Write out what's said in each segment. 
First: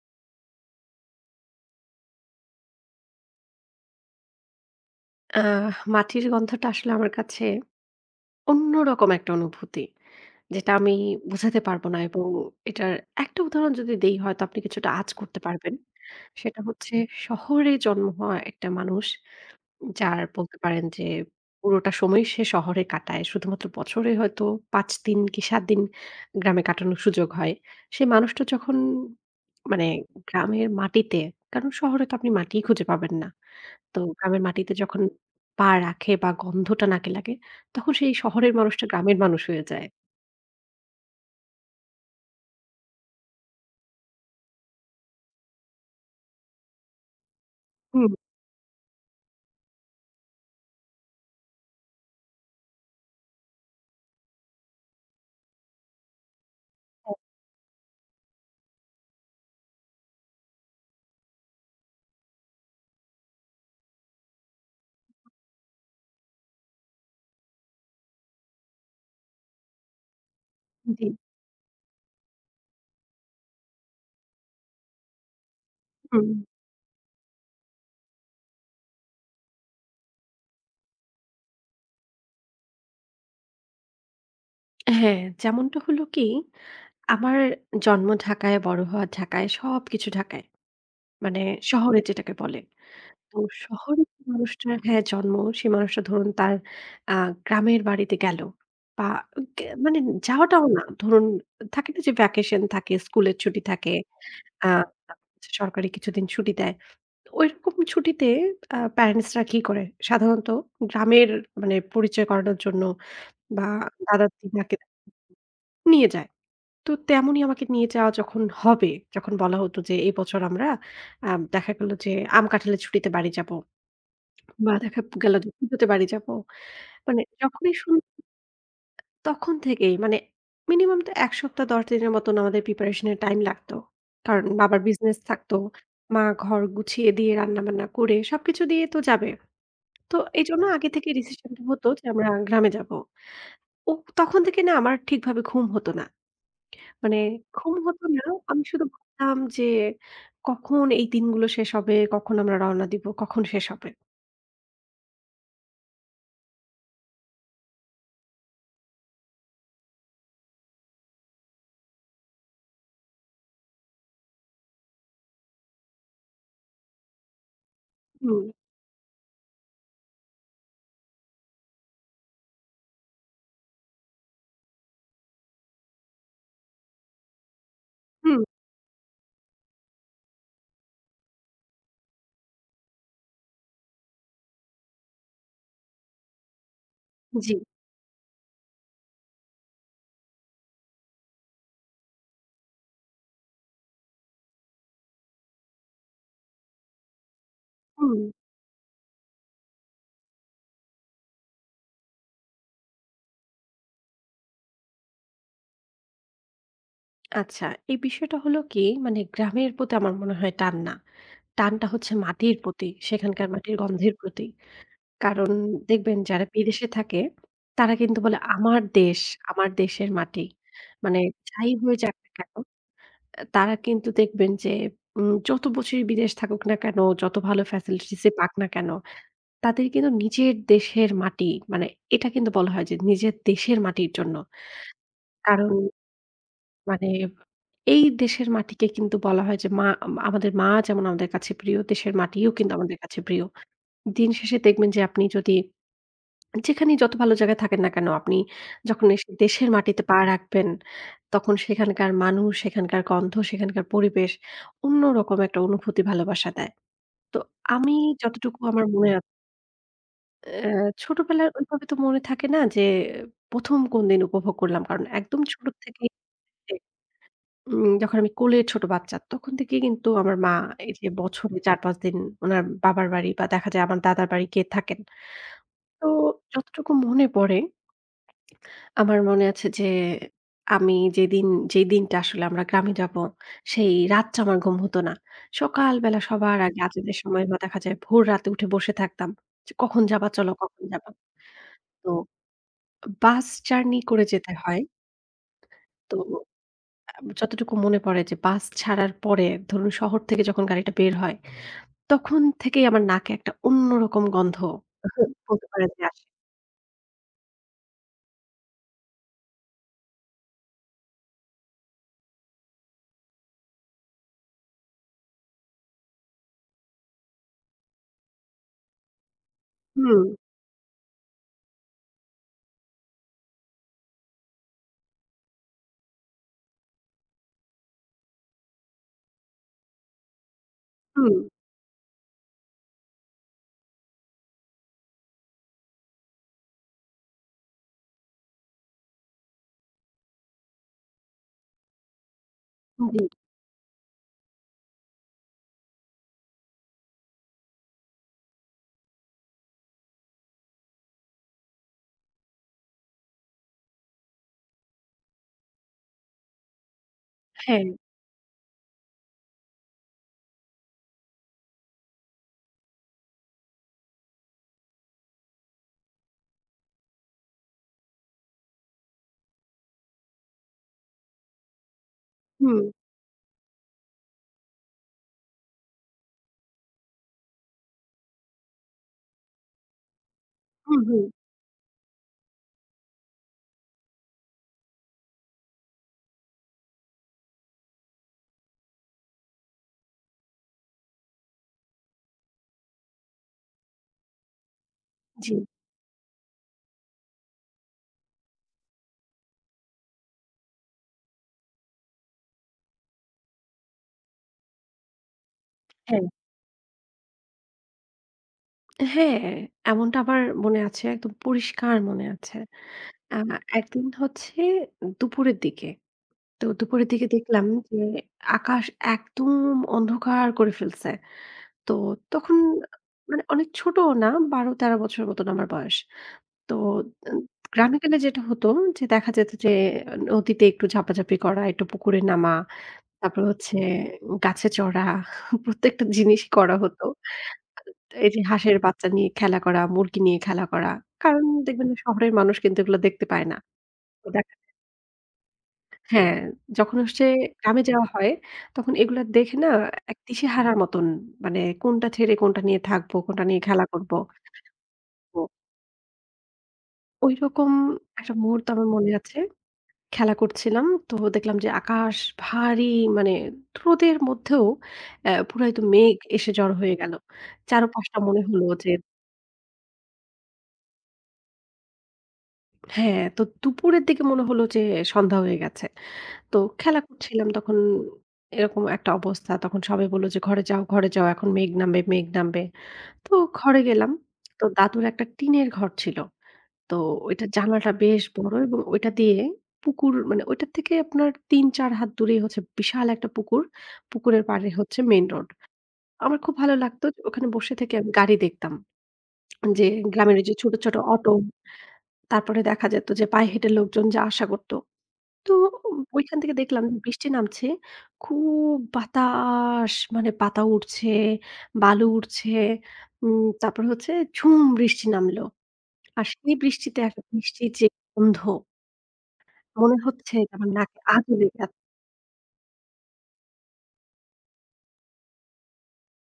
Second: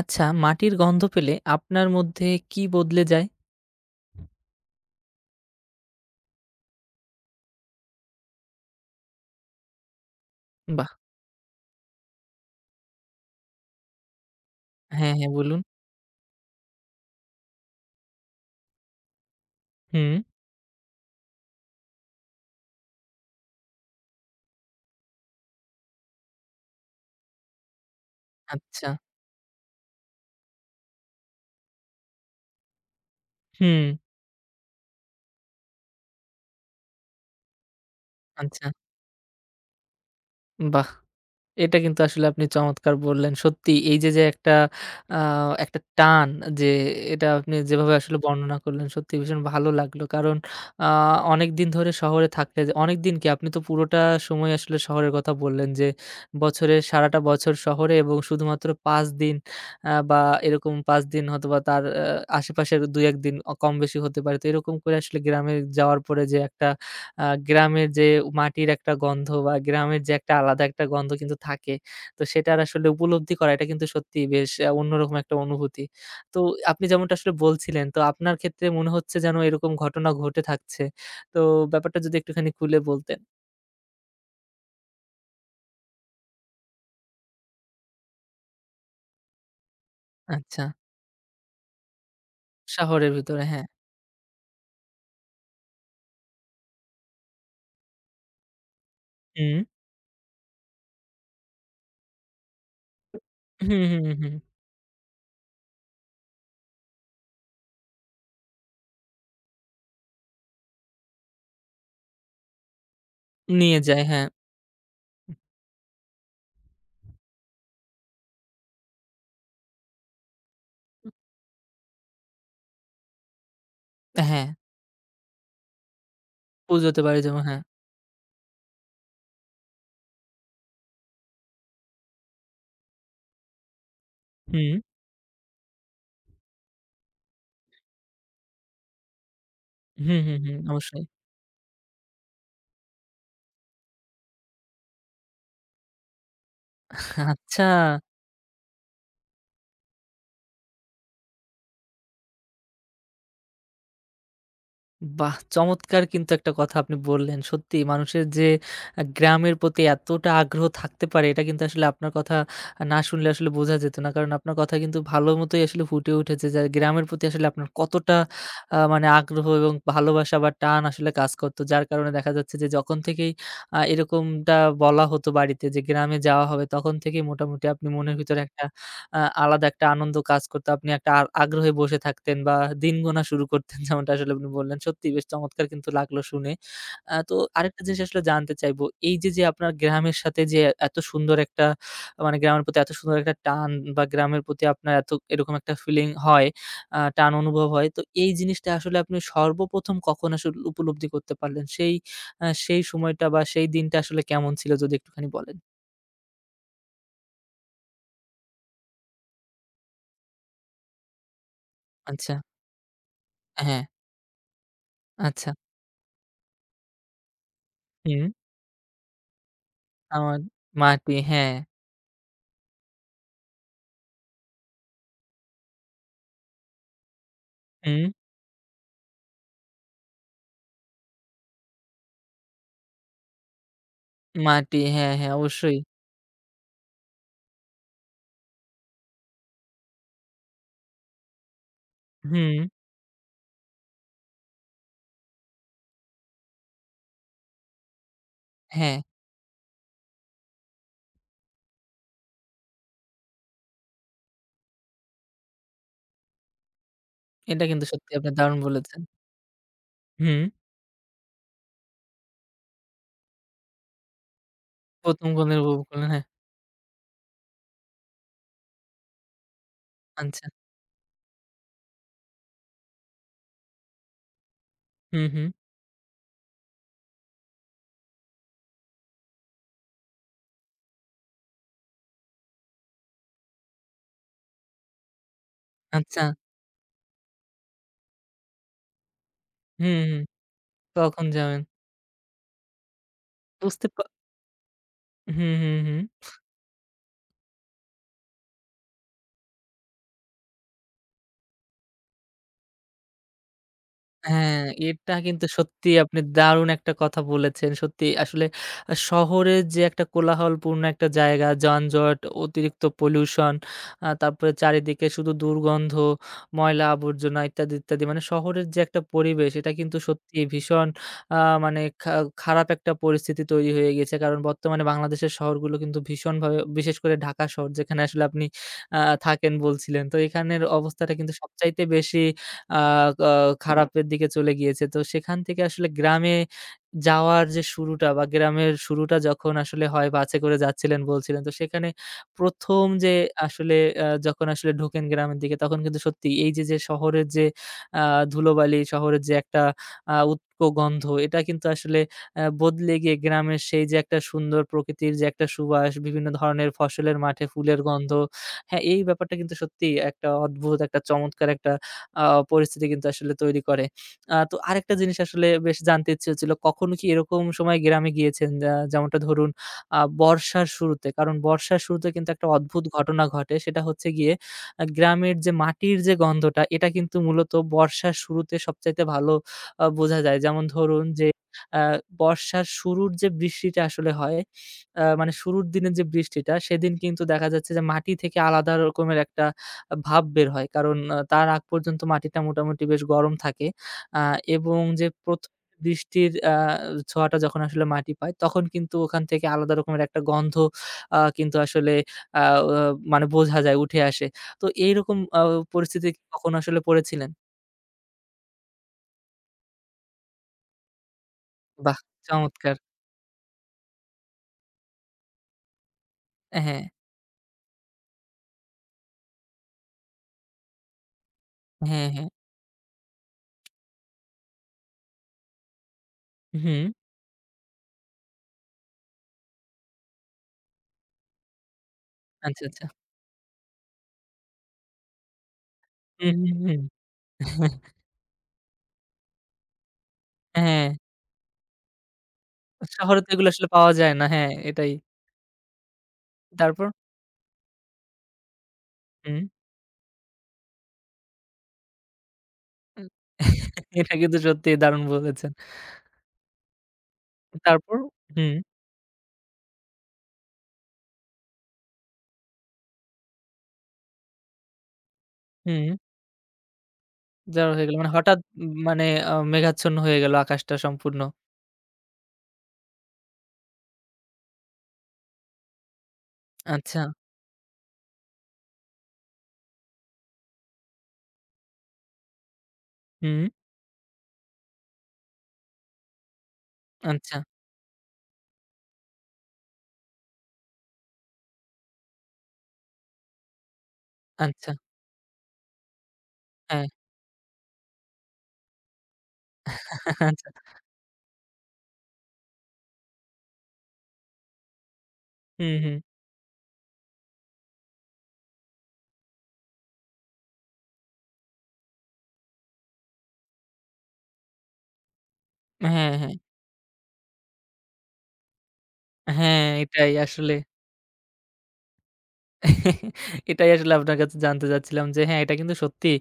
আচ্ছা, মাটির গন্ধ পেলে আপনার মধ্যে কি বদলে যায়? আহ মাটির গন্ধটা আসলে আমার কাছে অন্যরকম একটা অনুভূতি। যেটা বাহ! আমি বোঝাতে পারব না, এবং এটার একটা উদাহরণ যদি দেই হয়তো আপনি কিছুটা আঁচ হ্যাঁ, হ্যাঁ, করতে বলুন। পারবেন। সেটা হচ্ছে শহরে জন্ম হওয়া একটা মানুষ, হুম। যার বলতে পারেন যে পুরোটা সময় সে শহরে কাটায়। শুধুমাত্র বছরে হয়তো ৫ দিন কি ৭ দিন গ্রামে কাটানোর সুযোগ হয়। সেই মানুষটা যখন আচ্ছা। মানে গ্রামের মাটিতে, কারণ শহরে তো আপনি মাটিই খুঁজে পাবেন না। হুম, তো গ্রামের মাটিতে যখন পা রাখে বা গন্ধটা নাকে লাগে, তখন সেই শহরের আচ্ছা, মানুষটা গ্রামের মানুষ হয়ে যায়। বাহ! এটা কিন্তু আসলে আপনি চমৎকার বললেন। সত্যি এই যে, যে একটা আ একটা টান যে এটা আপনি যেভাবে হুম, আসলে বর্ণনা করলেন সত্যি ভীষণ ভালো লাগলো। কারণ আ অনেকদিন ধরে শহরে থাকলে যে অনেকদিন কি আপনি তো পুরোটা সময় আসলে শহরের কথা বললেন যে, বছরের সারাটা বছর শহরে এবং শুধুমাত্র ৫ দিন বা এরকম ৫ দিন হয়তোবা তার আশেপাশের ২-১ দিন কম বেশি হতে পারে। তো এরকম করে আসলে গ্রামে যাওয়ার পরে যে একটা আ গ্রামের যে মাটির একটা গন্ধ বা গ্রামের যে একটা আলাদা একটা জি, গন্ধ কিন্তু থাকে। তো সেটার আসলে উপলব্ধি করা এটা কিন্তু সত্যিই বেশ অন্যরকম একটা অনুভূতি। হুম। তো আপনি যেমনটা আসলে বলছিলেন, তো আপনার ক্ষেত্রে মনে হচ্ছে যেন এরকম ঘটনা ঘটে থাকছে। তো ব্যাপারটা যদি একটুখানি খুলে বলতেন। হ্যাঁ, যেমনটা হলো কি, আমার জন্ম ঢাকায়, বড় হওয়া ঢাকায়, সবকিছু ঢাকায়। আচ্ছা, মানে শহরে যেটাকে বলে। শহরের তো ভিতরে হ্যাঁ। শহরের যে মানুষটার, হ্যাঁ, জন্ম, সেই মানুষটা ধরুন তার আ গ্রামের বাড়িতে গেল বা হুম, মানে যাওয়াটাও না, ধরুন থাকে না যে ভ্যাকেশন থাকে, স্কুলের ছুটি হুম, থাকে, হুম, হুম। আ সরকারি কিছুদিন ছুটি দেয়। ওইরকম ছুটিতে প্যারেন্টস রা কি করে? সাধারণত গ্রামের মানে পরিচয় করানোর জন্য বা নিয়ে যায়, হ্যাঁ, দাদা-দিদাকে নিয়ে যায়। তো তেমনই আমাকে নিয়ে যাওয়া যখন হবে, যখন বলা হতো যে এই বছর আমরা আ দেখা গেল যে আম কাঁঠালের ছুটিতে বাড়ি যাব হ্যাঁ। বা দেখা গেল যে পুজোতে বাড়ি যাব। পুজোতে বাড়ি মানে যাবো, হ্যাঁ। যখনই শুন তখন থেকেই মানে মিনিমাম তো ১ সপ্তাহ ১০ দিনের মতন আমাদের প্রিপারেশন এর টাইম লাগতো। কারণ হুম, বাবার বিজনেস থাকতো। মা ঘর গুছিয়ে দিয়ে রান্না-বান্না করে সবকিছু দিয়ে তো যাবে। তো হুম, হুম, হুম, এইজন্য আগে অবশ্যই। থেকে ডিসিশনটা হতো যে আমরা গ্রামে যাবো। ও তখন থেকে না আমার ঠিকভাবে ঘুম হতো না। মানে আচ্ছা। ঘুম হতো না। আমি শুধু ভাবতাম যে কখন এই দিনগুলো শেষ হবে, কখন আমরা রওনা দিব, কখন শেষ হবে। বাহ! চমৎকার কিন্তু একটা কথা আপনি বললেন। সত্যিই মানুষের যে গ্রামের প্রতি এতটা আগ্রহ থাকতে পারে এটা কিন্তু আসলে আপনার কথা না শুনলে আসলে বোঝা যেত না। কারণ আপনার কথা কিন্তু ভালো মতোই আসলে ফুটে উঠেছে যে গ্রামের প্রতি আসলে আপনার কতটা হুম, মানে আগ্রহ এবং ভালোবাসা বা টান আসলে কাজ করত। যার কারণে দেখা যাচ্ছে যে যখন থেকেই এরকমটা বলা হতো বাড়িতে যে গ্রামে যাওয়া হবে তখন থেকেই মোটামুটি আপনি মনের ভিতরে হুম, একটা আলাদা একটা আনন্দ কাজ করতো। আপনি একটা আগ্রহে বসে থাকতেন বা দিন গোনা শুরু করতেন যেমনটা আসলে আপনি বললেন। সত্যিই বেশ চমৎকার কিন্তু লাগলো শুনে। তো জি, আরেকটা জিনিস আসলে জানতে চাইবো। এই যে, যে আপনার গ্রামের সাথে যে এত সুন্দর একটা মানে গ্রামের প্রতি এত সুন্দর একটা টান বা গ্রামের প্রতি আপনার এত এরকম একটা ফিলিং হয়, টান অনুভব হয়। তো হুম। এই জিনিসটা আসলে আপনি সর্বপ্রথম কখন আসলে উপলব্ধি করতে পারলেন? সেই সেই সময়টা বা সেই দিনটা আসলে কেমন ছিল যদি একটুখানি বলেন? আচ্ছা, এই বিষয়টা হলো কি, মানে গ্রামের প্রতি আমার মনে হয় টান না। টানটা হচ্ছে আচ্ছা। মাটির প্রতি, সেখানকার মাটির হ্যাঁ, গন্ধের প্রতি। আচ্ছা। কারণ দেখবেন যারা বিদেশে থাকে তারা কিন্তু হুম। বলে আমার দেশ, আমার দেশের আমার মাটি। মাটি, মানে হ্যাঁ, যাই হয়ে যাক না কেন, তারা কিন্তু দেখবেন যে যত বছরই বিদেশ থাকুক না কেন, যত ভালো হুম, ফ্যাসিলিটিস এ পাক না কেন, তাদের কিন্তু নিজের দেশের মাটি মানে এটা কিন্তু বলা হয় যে নিজের দেশের মাটির জন্য। মাটি, হ্যাঁ, হ্যাঁ, কারণ অবশ্যই। মানে এই দেশের মাটিকে কিন্তু বলা হয় যে মা, আমাদের মা যেমন আমাদের কাছে প্রিয়, দেশের মাটিও হুম, কিন্তু আমাদের কাছে প্রিয়। দিন শেষে দেখবেন যে আপনি যদি যেখানেই যত ভালো জায়গায় থাকেন না কেন, আপনি হ্যাঁ, যখন এসে দেশের মাটিতে পা রাখবেন, তখন সেখানকার মানুষ, সেখানকার গন্ধ, সেখানকার পরিবেশ অন্যরকম একটা অনুভূতি, ভালোবাসা দেয়। তো এটা কিন্তু আমি সত্যি আপনি দারুণ যতটুকু আমার বলেছেন। মনে আ হুম, অ্যা ছোটবেলার ওইভাবে তো মনে থাকে না যে ১ম কোন দিন উপভোগ করলাম। কারণ ১ম একদম কোণের ছোট উপভোগ করলেন, থেকেই হ্যাঁ, যখন আমি কোলের ছোট বাচ্চা, তখন থেকেই কিন্তু আমার আচ্ছা। মা এই যে বছরে ৪-৫ দিন উনার বাবার বাড়ি বা দেখা যায় আমার দাদার বাড়ি গিয়ে থাকেন। হুম, হুম, তো যতটুকু মনে পড়ে আমার মনে আছে যে আমি যেদিন, যেই দিনটা আসলে আমরা গ্রামে যাব, সেই রাতটা আমার ঘুম হতো না। সকালবেলা আচ্ছা, সবার আগে আজানের সময় বা দেখা যায় ভোর রাতে উঠে বসে থাকতাম। যে হুম, কখন হুম, যাবা চলো, কখন যাবা? তখন যাবেন। তো বাস বুঝতে জার্নি পা করে যেতে হয়। হুম, হুম, হুম। তো যতটুকু মনে পড়ে যে বাস ছাড়ার পরে ধরুন শহর থেকে যখন গাড়িটা বের হয়, তখন থেকেই আমার নাকে একটা অন্যরকম গন্ধ হ্যাঁ, এটা কিন্তু বলতে পারেন সত্যিই যে আপনি আসে। দারুণ একটা কথা বলেছেন। সত্যিই আসলে শহরের যে একটা কোলাহলপূর্ণ একটা জায়গা, যানজট, অতিরিক্ত পলিউশন, তারপরে চারিদিকে শুধু দুর্গন্ধ, ময়লা আবর্জনা ইত্যাদি, ইত্যাদি। মানে শহরের যে একটা পরিবেশ এটা কিন্তু হুম, সত্যিই ভীষণ আ মানে খারাপ একটা পরিস্থিতি তৈরি হয়ে গেছে। কারণ বর্তমানে বাংলাদেশের শহরগুলো কিন্তু ভীষণভাবে বিশেষ করে ঢাকা শহর যেখানে আসলে আপনি আ থাকেন বলছিলেন। তো এখানের অবস্থাটা কিন্তু হুম, সবচাইতে বেশি আ আ খারাপের দিকে চলে গিয়েছে। তো সেখান থেকে আসলে গ্রামে যাওয়ার যে শুরুটা বা গ্রামের শুরুটা যখন আসলে হয় বাসে করে যাচ্ছিলেন বলছিলেন। তো সেখানে ১ম যে জি, আসলে যখন আসলে ঢোকেন গ্রামের দিকে তখন কিন্তু সত্যি এই যে, যে শহরের যে আ ধুলোবালি, শহরের যে একটা উটকো গন্ধ এটা কিন্তু আসলে বদলে গিয়ে গ্রামের সেই যে একটা সুন্দর প্রকৃতির যে একটা সুবাস, বিভিন্ন ধরনের ফসলের মাঠে ফুলের হ্যাঁ, গন্ধ। হ্যাঁ, এই ব্যাপারটা কিন্তু সত্যিই একটা অদ্ভুত একটা চমৎকার একটা আ পরিস্থিতি কিন্তু আসলে তৈরি করে। তো আরেকটা জিনিস আসলে বেশ জানতে ইচ্ছে হচ্ছিল, কখনো কি এরকম সময় গ্রামে গিয়েছেন যেমনটা ধরুন বর্ষার শুরুতে? কারণ বর্ষার শুরুতে কিন্তু একটা হুম, অদ্ভুত ঘটনা ঘটে। সেটা হচ্ছে গিয়ে গ্রামের যে মাটির যে গন্ধটা এটা কিন্তু মূলত বর্ষার শুরুতে সবচাইতে ভালো বোঝা যায়। যেমন হুম, ধরুন হুম, যে আ বর্ষার শুরুর যে বৃষ্টিটা আসলে হয় মানে শুরুর দিনের যে বৃষ্টিটা সেদিন কিন্তু দেখা যাচ্ছে যে মাটি থেকে আলাদা রকমের একটা ভাপ বের হয়। কারণ তার আগ পর্যন্ত মাটিটা মোটামুটি বেশ গরম থাকে। আ এবং যে ১ম জি, বৃষ্টির ছোঁয়াটা যখন আসলে মাটি পায়, তখন কিন্তু ওখান থেকে আলাদা রকমের একটা গন্ধ কিন্তু আসলে আ ও মানে বোঝা যায়, উঠে আসে। তো এইরকম পরিস্থিতি কি হ্যাঁ। কখনো আসলে পড়েছিলেন? হ্যাঁ, এমনটা আমার মনে আছে। একদম পরিষ্কার বাহ! মনে আছে। চমৎকার। আ একদিন হচ্ছে দুপুরের দিকে। তো হ্যাঁ, দুপুরের দিকে দেখলাম যে আকাশ একদম অন্ধকার করে ফেলছে। তো হ্যাঁ, হ্যাঁ। তখন মানে অনেক ছোটও না, ১২-১৩ বছর মতন আমার বয়স। তো হুম, আ গ্রামে গেলে যেটা হতো যে দেখা যেত যে নদীতে একটু ঝাপাঝাপি করা, একটু পুকুরে নামা, আচ্ছা, আচ্ছা। তারপর হচ্ছে গাছে চড়া, প্রত্যেকটা হুম, জিনিস হুম, করা হুম। হতো। এই যে হাঁসের বাচ্চা নিয়ে খেলা করা, মুরগি নিয়ে খেলা হ্যাঁ, করা। কারণ দেখবেন যে শহরের মানুষ কিন্তু এগুলো শহরে দেখতে তো পায় এগুলো না। আসলে পাওয়া যায় না। তো হ্যাঁ, দেখা, এটাই। হ্যাঁ, তারপর? যখন হচ্ছে গ্রামে যাওয়া হয় তখন এগুলা হুম। দেখে না, এক দিশেহারার মতন, মানে কোনটা ছেড়ে কোনটা নিয়ে থাকবো, কোনটা নিয়ে খেলা করব। এটা কিন্তু সত্যিই দারুণ তো বলেছেন। ঐরকম তারপর? একটা হুম, মুহূর্ত আমার মনে আছে। খেলা করছিলাম। তো দেখলাম যে আকাশ ভারী, মানে রোদের মধ্যেও পুরা একদম হুম। মেঘ এসে জড়ো হয়ে গেল। যাওয়া হয়ে গেল। মানে চারপাশটা হঠাৎ মনে হলো যে, মানে মেঘাচ্ছন্ন হয়ে গেল আকাশটা সম্পূর্ণ। হ্যাঁ, তো দুপুরের দিকে মনে হলো যে সন্ধ্যা হয়ে গেছে। তো আচ্ছা। খেলা করছিলাম তখন এরকম একটা অবস্থা। তখন সবাই বলল যে, "ঘরে যাও, ঘরে যাও। এখন মেঘ নামবে, মেঘ নামবে।" তো হুম, ঘরে গেলাম। তো দাদুর একটা টিনের ঘর ছিল। তো আচ্ছা, ওইটার জানালাটা বেশ বড়, এবং ওইটা দিয়ে পুকুর, মানে ওইটার থেকে আপনার ৩-৪ হাত দূরেই হচ্ছে বিশাল একটা পুকুর। পুকুরের পাড়ে আচ্ছা। হচ্ছে মেইন রোড। আমার খুব ভালো হ্যাঁ। লাগতো যে ওখানে বসে থেকে আমি গাড়ি দেখতাম। যে গ্রামের ওই আচ্ছা। যে ছোট, ছোট অটো, তারপরে দেখা যেত যে পায়ে হেঁটে লোকজন যা আসা করত, তো হুম, হুম। ওইখান থেকে দেখলাম বৃষ্টি নামছে। খুব বাতাস, মানে পাতা উড়ছে, বালু উড়ছে। তারপর হচ্ছে ঝুম বৃষ্টি নামলো। হ্যাঁ, আর হ্যাঁ। সেই বৃষ্টিতে একটা বৃষ্টির যে গন্ধ, হ্যাঁ, মনে এটাই হচ্ছে আসলে। এটা আমার নাকে আজও লেগে আছে। এটাই আসলে আপনার কাছে জানতে চাচ্ছিলাম যে হ্যাঁ, এটা কিন্তু সত্যি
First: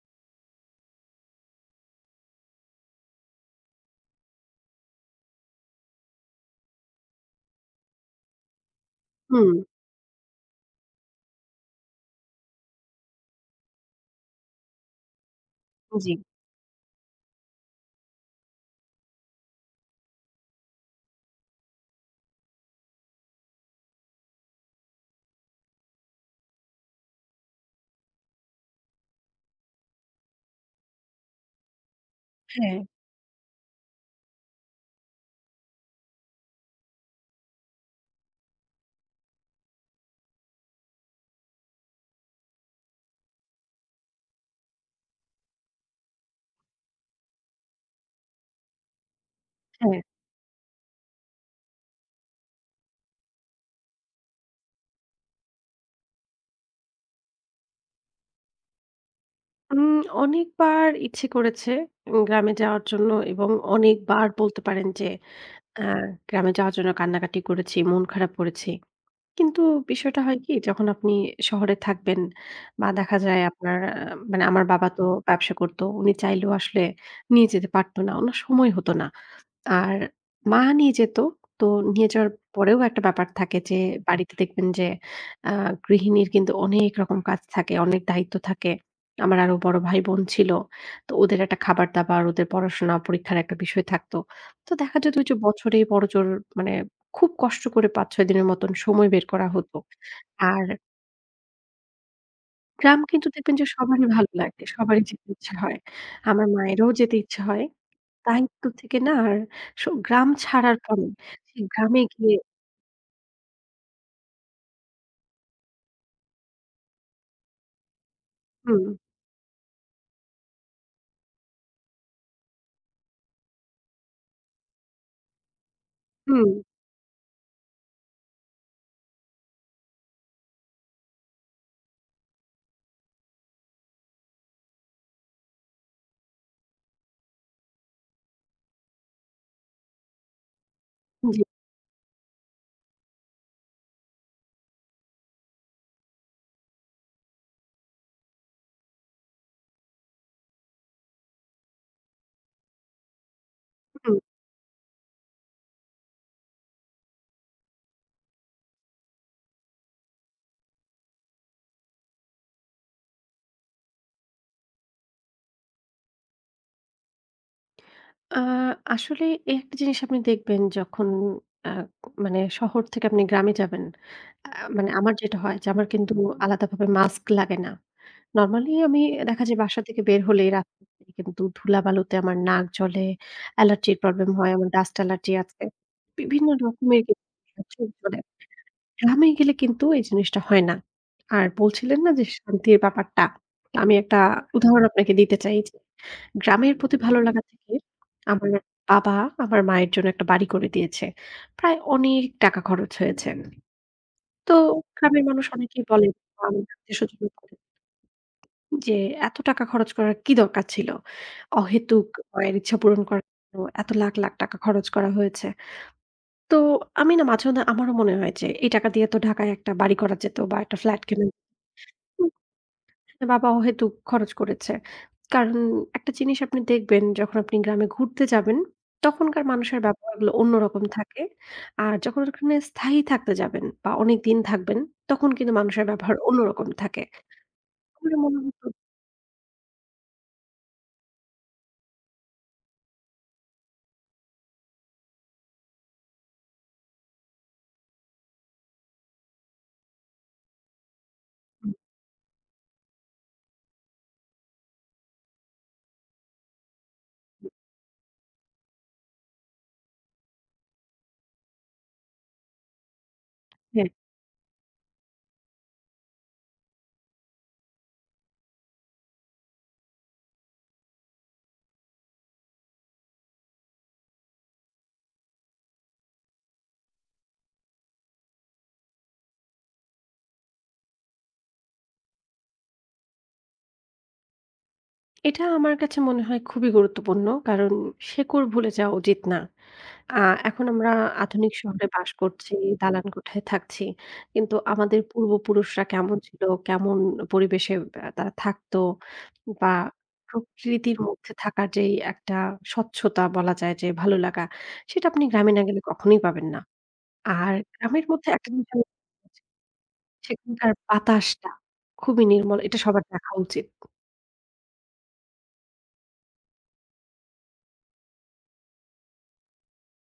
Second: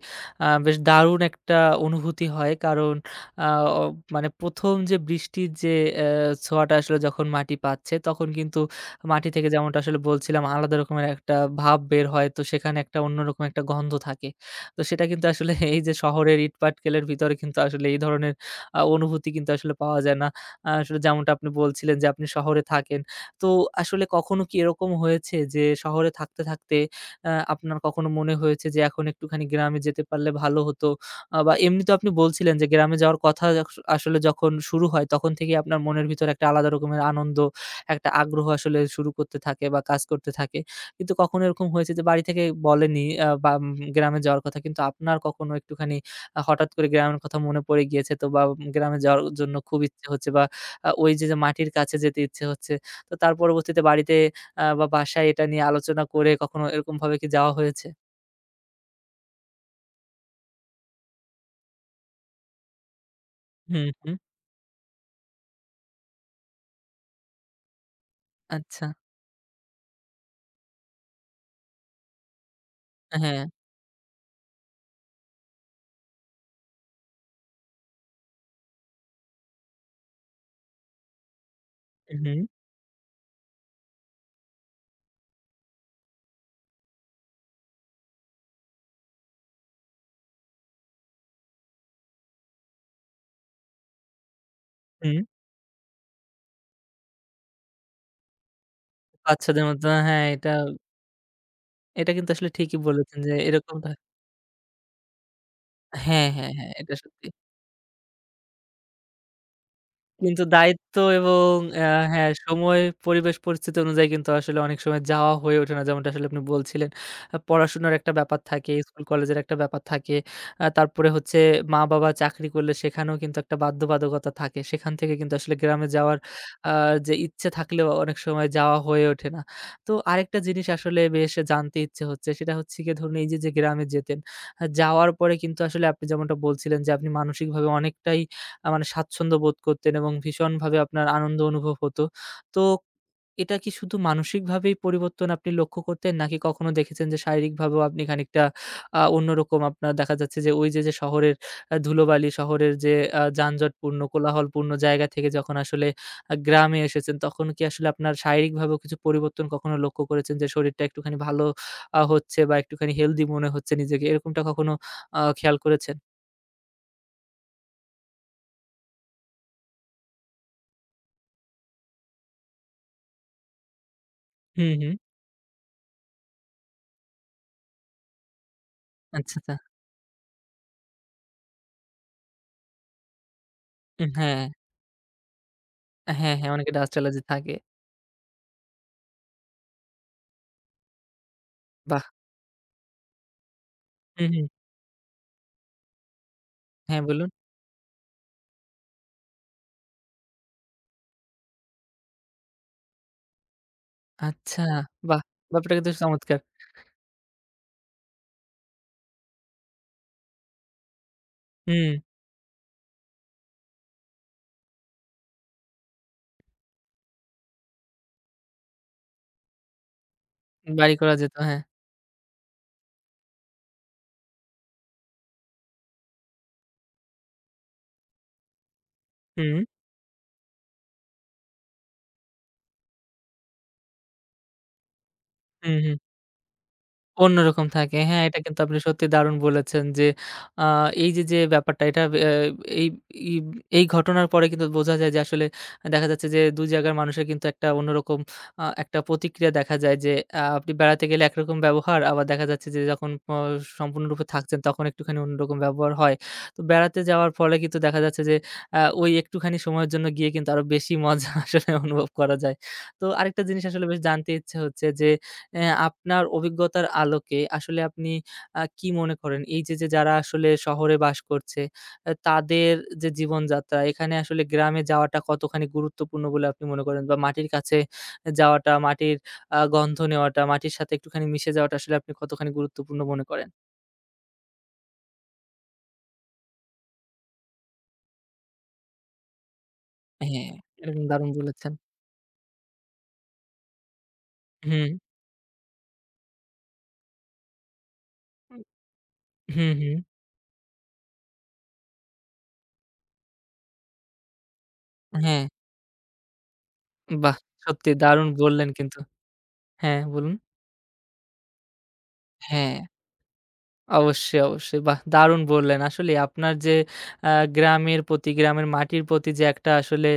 বেশ দারুণ একটা অনুভূতি হয়। কারণ আ অ মানে ১ম যে বৃষ্টির যে ছোঁয়াটা আসলে যখন মাটি পাচ্ছে, তখন কিন্তু মাটি থেকে হুম, যেমনটা আসলে বলছিলাম আলাদা রকমের একটা ভাব বের হয়। তো সেখানে একটা অন্যরকম একটা গন্ধ থাকে। তো সেটা কিন্তু আসলে এই যে জি। শহরের ইটপাটকেলের ভিতরে কিন্তু আসলে এই ধরনের অনুভূতি কিন্তু আসলে পাওয়া যায় না। আসলে যেমনটা আপনি বলছিলেন যে আপনি শহরে থাকেন। তো আসলে কখনো কি এরকম হয়েছে যে শহরে থাকতে, থাকতে আপনার কখনো মনে হয়েছে যে এখন একটুখানি গ্রামে যেতে পারলে ভালো হতো? বা এমনি তো আপনি বলছিলেন যে হ্যাঁ, গ্রামে যাওয়ার কথা আসলে যখন শুরু হয় তখন থেকেই আপনার মনের ভিতরে একটা আলাদা রকমের আনন্দ, একটা আগ্রহ আসলে শুরু করতে থাকে বা কাজ করতে থাকে। কিন্তু কখনো এরকম হয়েছে যে বাড়ি থেকে বলেনি আ বা উম গ্রামে যাওয়ার কথা কিন্তু আপনার কখনো একটুখানি হঠাৎ করে গ্রামের কথা মনে পড়ে গিয়েছে তো বা গ্রামে যাওয়ার জন্য খুব হ্যাঁ। ইচ্ছে হচ্ছে বা ওই যে, যে মাটির কাছে যেতে ইচ্ছে হচ্ছে তো তার পরবর্তীতে বাড়িতে বা বাসায় এটা নিয়ে আলোচনা করে কখনো এরকমভাবে কি যাওয়া হয়েছে? উম অনেকবার ইচ্ছে করেছে, গ্রামে যাওয়ার জন্য, এবং হুম, হুম। অনেকবার বলতে পারেন যে অ্যা গ্রামে যাওয়ার জন্য কান্নাকাটি করেছি, মন খারাপ করেছি। আচ্ছা। কিন্তু বিষয়টা হয় কি? যখন আপনি শহরে থাকবেন বা দেখা যায় হ্যাঁ। আপনার মানে আমার বাবা তো ব্যবসা করতো। উনি চাইলেও আসলে নিয়ে যেতে পারত না। উনার সময় হতো না। আর মা নিয়ে যেত। তো নিয়ে যাওয়ার হুম, পরেও একটা ব্যাপার থাকে যে বাড়িতে দেখবেন যে আ গৃহিণীর কিন্তু অনেক রকম কাজ থাকে, অনেক দায়িত্ব থাকে। আমার আরো বড় ভাই-বোন ছিল। তো ওদের একটা খাবার-দাবার, ওদের পড়াশোনা, পরীক্ষার একটা বিষয় থাকতো। তো দেখা যেত হুম। ওই যে বছরে বড়জোর মানে খুব কষ্ট করে ৫-৬ দিনের মতন সময় বের করা বাচ্চাদের হতো। মতো, হ্যাঁ, এটা আর এটা কিন্তু আসলে ঠিকই গ্রাম বলেছেন কিন্তু যে দেখবেন যে এরকমটা সবারই ভালো লাগে, সবারই যেতে ইচ্ছে হয়। হ্যাঁ, আমার হ্যাঁ, হ্যাঁ, মায়েরও এটা যেতে সত্যি। ইচ্ছে হয়। দায়িত্ব থেকে না আর গ্রাম কিন্তু ছাড়ার দায়িত্ব পরে এবং সেই গ্রামে হ্যাঁ, গিয়ে সময়, পরিবেশ, পরিস্থিতি অনুযায়ী কিন্তু আসলে অনেক সময় যাওয়া হয়ে ওঠে না। যেমনটা আসলে আপনি বলছিলেন। পড়াশোনার একটা ব্যাপার থাকে, হুম, স্কুল কলেজের একটা ব্যাপার থাকে। তারপরে হচ্ছে মা-বাবা চাকরি করলে সেখানেও কিন্তু একটা বাধ্যবাধকতা থাকে। সেখান থেকে কিন্তু আসলে গ্রামে যাওয়ার হুম, আ যে ইচ্ছে থাকলেও অনেক সময় যাওয়া হয়ে ওঠে না। তো আরেকটা জিনিস আসলে বেশ জানতে ইচ্ছে হচ্ছে। সেটা হচ্ছে গিয়ে ধরুন এই যে, যে গ্রামে যেতেন, যাওয়ার পরে কিন্তু আসলে আপনি যেমনটা বলছিলেন যে আপনি মানসিকভাবে অনেকটাই মানে স্বাচ্ছন্দ্য বোধ করতেন এবং ভীষণভাবে আপনার আনন্দ জি, অনুভব হতো। তো এটা কি শুধু মানসিকভাবেই পরিবর্তন আপনি লক্ষ্য করতেন? নাকি কখনো দেখেছেন যে শারীরিকভাবেও আপনি খানিকটা অন্যরকম আপনার দেখা যাচ্ছে যে ওই যে, যে শহরের ধুলোবালি, শহরের যে যানজটপূর্ণ, হুম। কোলাহলপূর্ণ জায়গা থেকে যখন আসলে গ্রামে এসেছেন তখন কি আসলে আপনার শারীরিকভাবেও কিছু পরিবর্তন কখনো লক্ষ্য করেছেন যে শরীরটা একটুখানি ভালো হচ্ছে বা একটুখানি হেলথি মনে হচ্ছে নিজেকে এরকমটা কখনো খেয়াল করেছেন? আ আসলে এই একটা জিনিস আপনি দেখবেন যখন আ মানে শহর থেকে আপনি গ্রামে যাবেন, আ হুম, মানে হুম। আমার যেটা হয় যে আমার কিন্তু আলাদাভাবে মাস্ক লাগে না। নরমালি আমি আচ্ছা, দেখা আচ্ছা। যায় বাসা থেকে বের হলেই রাস্তা কিন্তু ধুলাবালুতে আমার নাক জ্বলে, অ্যালার্জির প্রবলেম হ্যাঁ। হয়, আমার ডাস্ট অ্যালার্জি আছে। হ্যাঁ, বিভিন্ন হ্যাঁ, অনেকের ডাস্ট রকমের অ্যালার্জি থাকে। কিন্তু চুল জ্বলে। গ্রামে গেলে কিন্তু এই জিনিসটা হয় না। আর বলছিলেন বাহ! না যে শান্তির ব্যাপারটা, আমি একটা হুম, হুম। উদাহরণ আপনাকে দিতে চাই যে গ্রামের প্রতি হ্যাঁ, ভালো বলুন। লাগা থেকে আমার বাবা আমার মায়ের জন্য একটা বাড়ি করে দিয়েছে। প্রায় অনেক টাকা খরচ হয়েছে। তো আচ্ছা, বাহ! গ্রামের মানুষ ব্যাপারটা অনেকেই কিন্তু বলে চমৎকার। বা আমার আত্মীয়স্বজন বলে যে, "এত টাকা খরচ করার কি দরকার ছিল? হুম, অহেতুক মায়ের ইচ্ছা পূরণ করার জন্য এত লাখ, লাখ টাকা খরচ করা হয়েছে।" তো আমি না মাঝে মধ্যে আমারও মনে হয় যে এই টাকা দিয়ে তো ঢাকায় একটা বাড়ি করা যেত বা একটা বাড়ি ফ্ল্যাট করা কেনা, যেত। হ্যাঁ। আসলে বাবা অহেতুক খরচ করেছে। কারণ একটা জিনিস আপনি দেখবেন যখন আপনি গ্রামে ঘুরতে যাবেন, তখনকার হুম, মানুষের ব্যবহারগুলো অন্যরকম থাকে। আর যখন ওখানে স্থায়ী থাকতে যাবেন বা অনেকদিন থাকবেন, তখন কিন্তু হুম, মানুষের হুম। ব্যবহার অন্যরকম থাকে। অন্যরকম থাকে। আমার হ্যাঁ, মনে এটা কিন্তু হতো, আপনি সত্যি দারুণ বলেছেন যে, আ এই যে, যে, ব্যাপারটা এটা অ্যা এই ই এই ঘটনার পরে কিন্তু বোঝা যায় যে, আসলে দেখা যাচ্ছে যে, ২ জায়গার মানুষের কিন্তু একটা অন্যরকম একটা প্রতিক্রিয়া দেখা যায় যে, আপনি বেড়াতে গেলে একরকম হুম, ব্যবহার আবার দেখা যাচ্ছে যে, যখন প সম্পূর্ণরূপে থাকছেন তখন একটুখানি অন্যরকম ব্যবহার হয়। তো বেড়াতে যাওয়ার হুম, ফলে কিন্তু দেখা যাচ্ছে যে, ওই একটুখানি সময়ের জন্য গিয়ে কিন্তু আরো বেশি মজা আসলে অনুভব করা যায়। তো আরেকটা জিনিস আসলে হ্যাঁ, বেশ জানতে ইচ্ছে হচ্ছে যে আপনার অভিজ্ঞতার আলোকে আসলে আপনি কি মনে করেন? এই যে, যে যারা আসলে শহরে বাস করছে, তাদের যে জীবনযাত্রা, এখানে আসলে গ্রামে যাওয়াটা কতখানি গুরুত্বপূর্ণ বলে আপনি মনে করেন? বা মাটির কাছে যাওয়াটা, মাটির গন্ধ নেওয়াটা, মাটির সাথে একটুখানি মিশে যাওয়াটা আসলে আপনি কতখানি গুরুত্বপূর্ণ মনে করেন? এটা আমার কাছে মনে হয় খুবই গুরুত্বপূর্ণ। কারণ শেকড় ভুলে যাওয়া উচিত না। আ হ্যাঁ, এখন আমরা এটা কিন্তু দারুণ আধুনিক বলেছেন। শহরে বাস করছি, দালান কোঠায় থাকছি। কিন্তু হুম, আমাদের পূর্বপুরুষরা কেমন ছিল, কেমন পরিবেশে তারা থাকতো বা হুম, হুম। প্রকৃতির মধ্যে থাকার যেই একটা স্বচ্ছতা বলা যায় যে ভালো লাগা, সেটা আপনি হ্যাঁ, গ্রামে না গেলে কখনোই পাবেন না। বাহ! আর সত্যি গ্রামের দারুণ মধ্যে একটা জিনিস বললেন আমি কিন্তু। দেখেছি, হ্যাঁ, বলুন। সেখানকার বাতাসটা খুবই নির্মল। হ্যাঁ। এটা সবার দেখা উচিত। অবশ্যই, অবশ্যই। বাহ! দারুণ বললেন। আসলেই আপনার যে আ গ্রামের প্রতি, গ্রামের মাটির প্রতি যে একটা আসলে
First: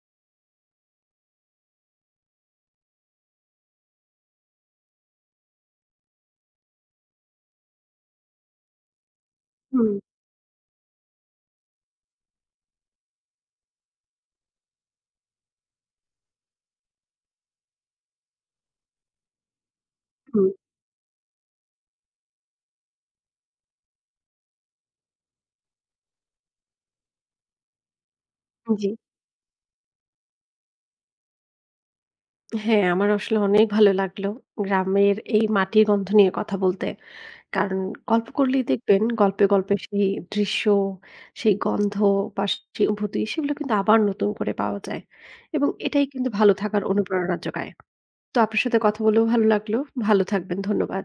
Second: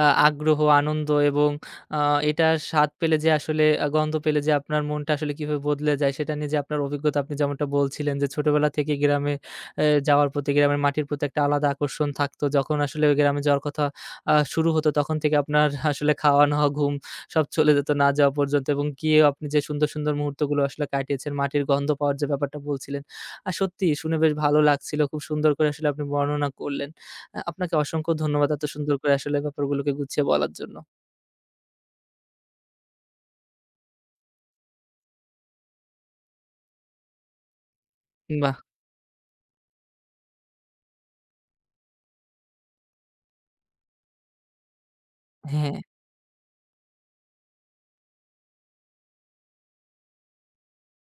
আগ্রহ, আনন্দ এবং আ এটার স্বাদ পেলে যে আসলে গন্ধ পেলে যে আপনার মনটা আসলে কিভাবে বদলে যায় সেটা নিয়ে যে আপনার অভিজ্ঞতা আপনি যেমনটা বলছিলেন যে ছোটবেলা থেকেই গ্রামে হুম, যাওয়ার প্রতি, গ্রামের মাটির প্রতি একটা আলাদা আকর্ষণ থাকতো। যখন আসলে ওই গ্রামে যাওয়ার কথা শুরু হতো তখন থেকে আপনার আসলে খাওয়া-নাওয়া, ঘুম সব চলে যেত না যাওয়া পর্যন্ত এবং গিয়েও আপনি যে সুন্দর, সুন্দর হুম, মুহূর্তগুলো আসলে কাটিয়েছেন, মাটির গন্ধ পাওয়ার যে ব্যাপারটা বলছিলেন আর সত্যি শুনে বেশ ভালো লাগছিল। খুব সুন্দর করে আসলে আপনি বর্ণনা করলেন। আপনাকে অসংখ্য ধন্যবাদ এত জি। সুন্দর করে আসলে ব্যাপারগুলোকে গুছিয়ে বলার জন্য। হ্যাঁ, আমার আসলে অনেক ভালো লাগলো গ্রামের এই মাটির গন্ধ নিয়ে কথা বলতে। কারণ গল্প বাহ! করলেই দেখবেন গল্পে, গল্পে সেই দৃশ্য, সেই গন্ধ বা সেই অনুভূতি, সেগুলো কিন্তু আবার নতুন করে পাওয়া যায়। এবং হ্যাঁ। এটাই কিন্তু ভালো থাকার অনুপ্রেরণা যোগায়। তো আপনার সাথে কথা বলেও ভালো লাগলো। ভালো থাকবেন। ধন্যবাদ।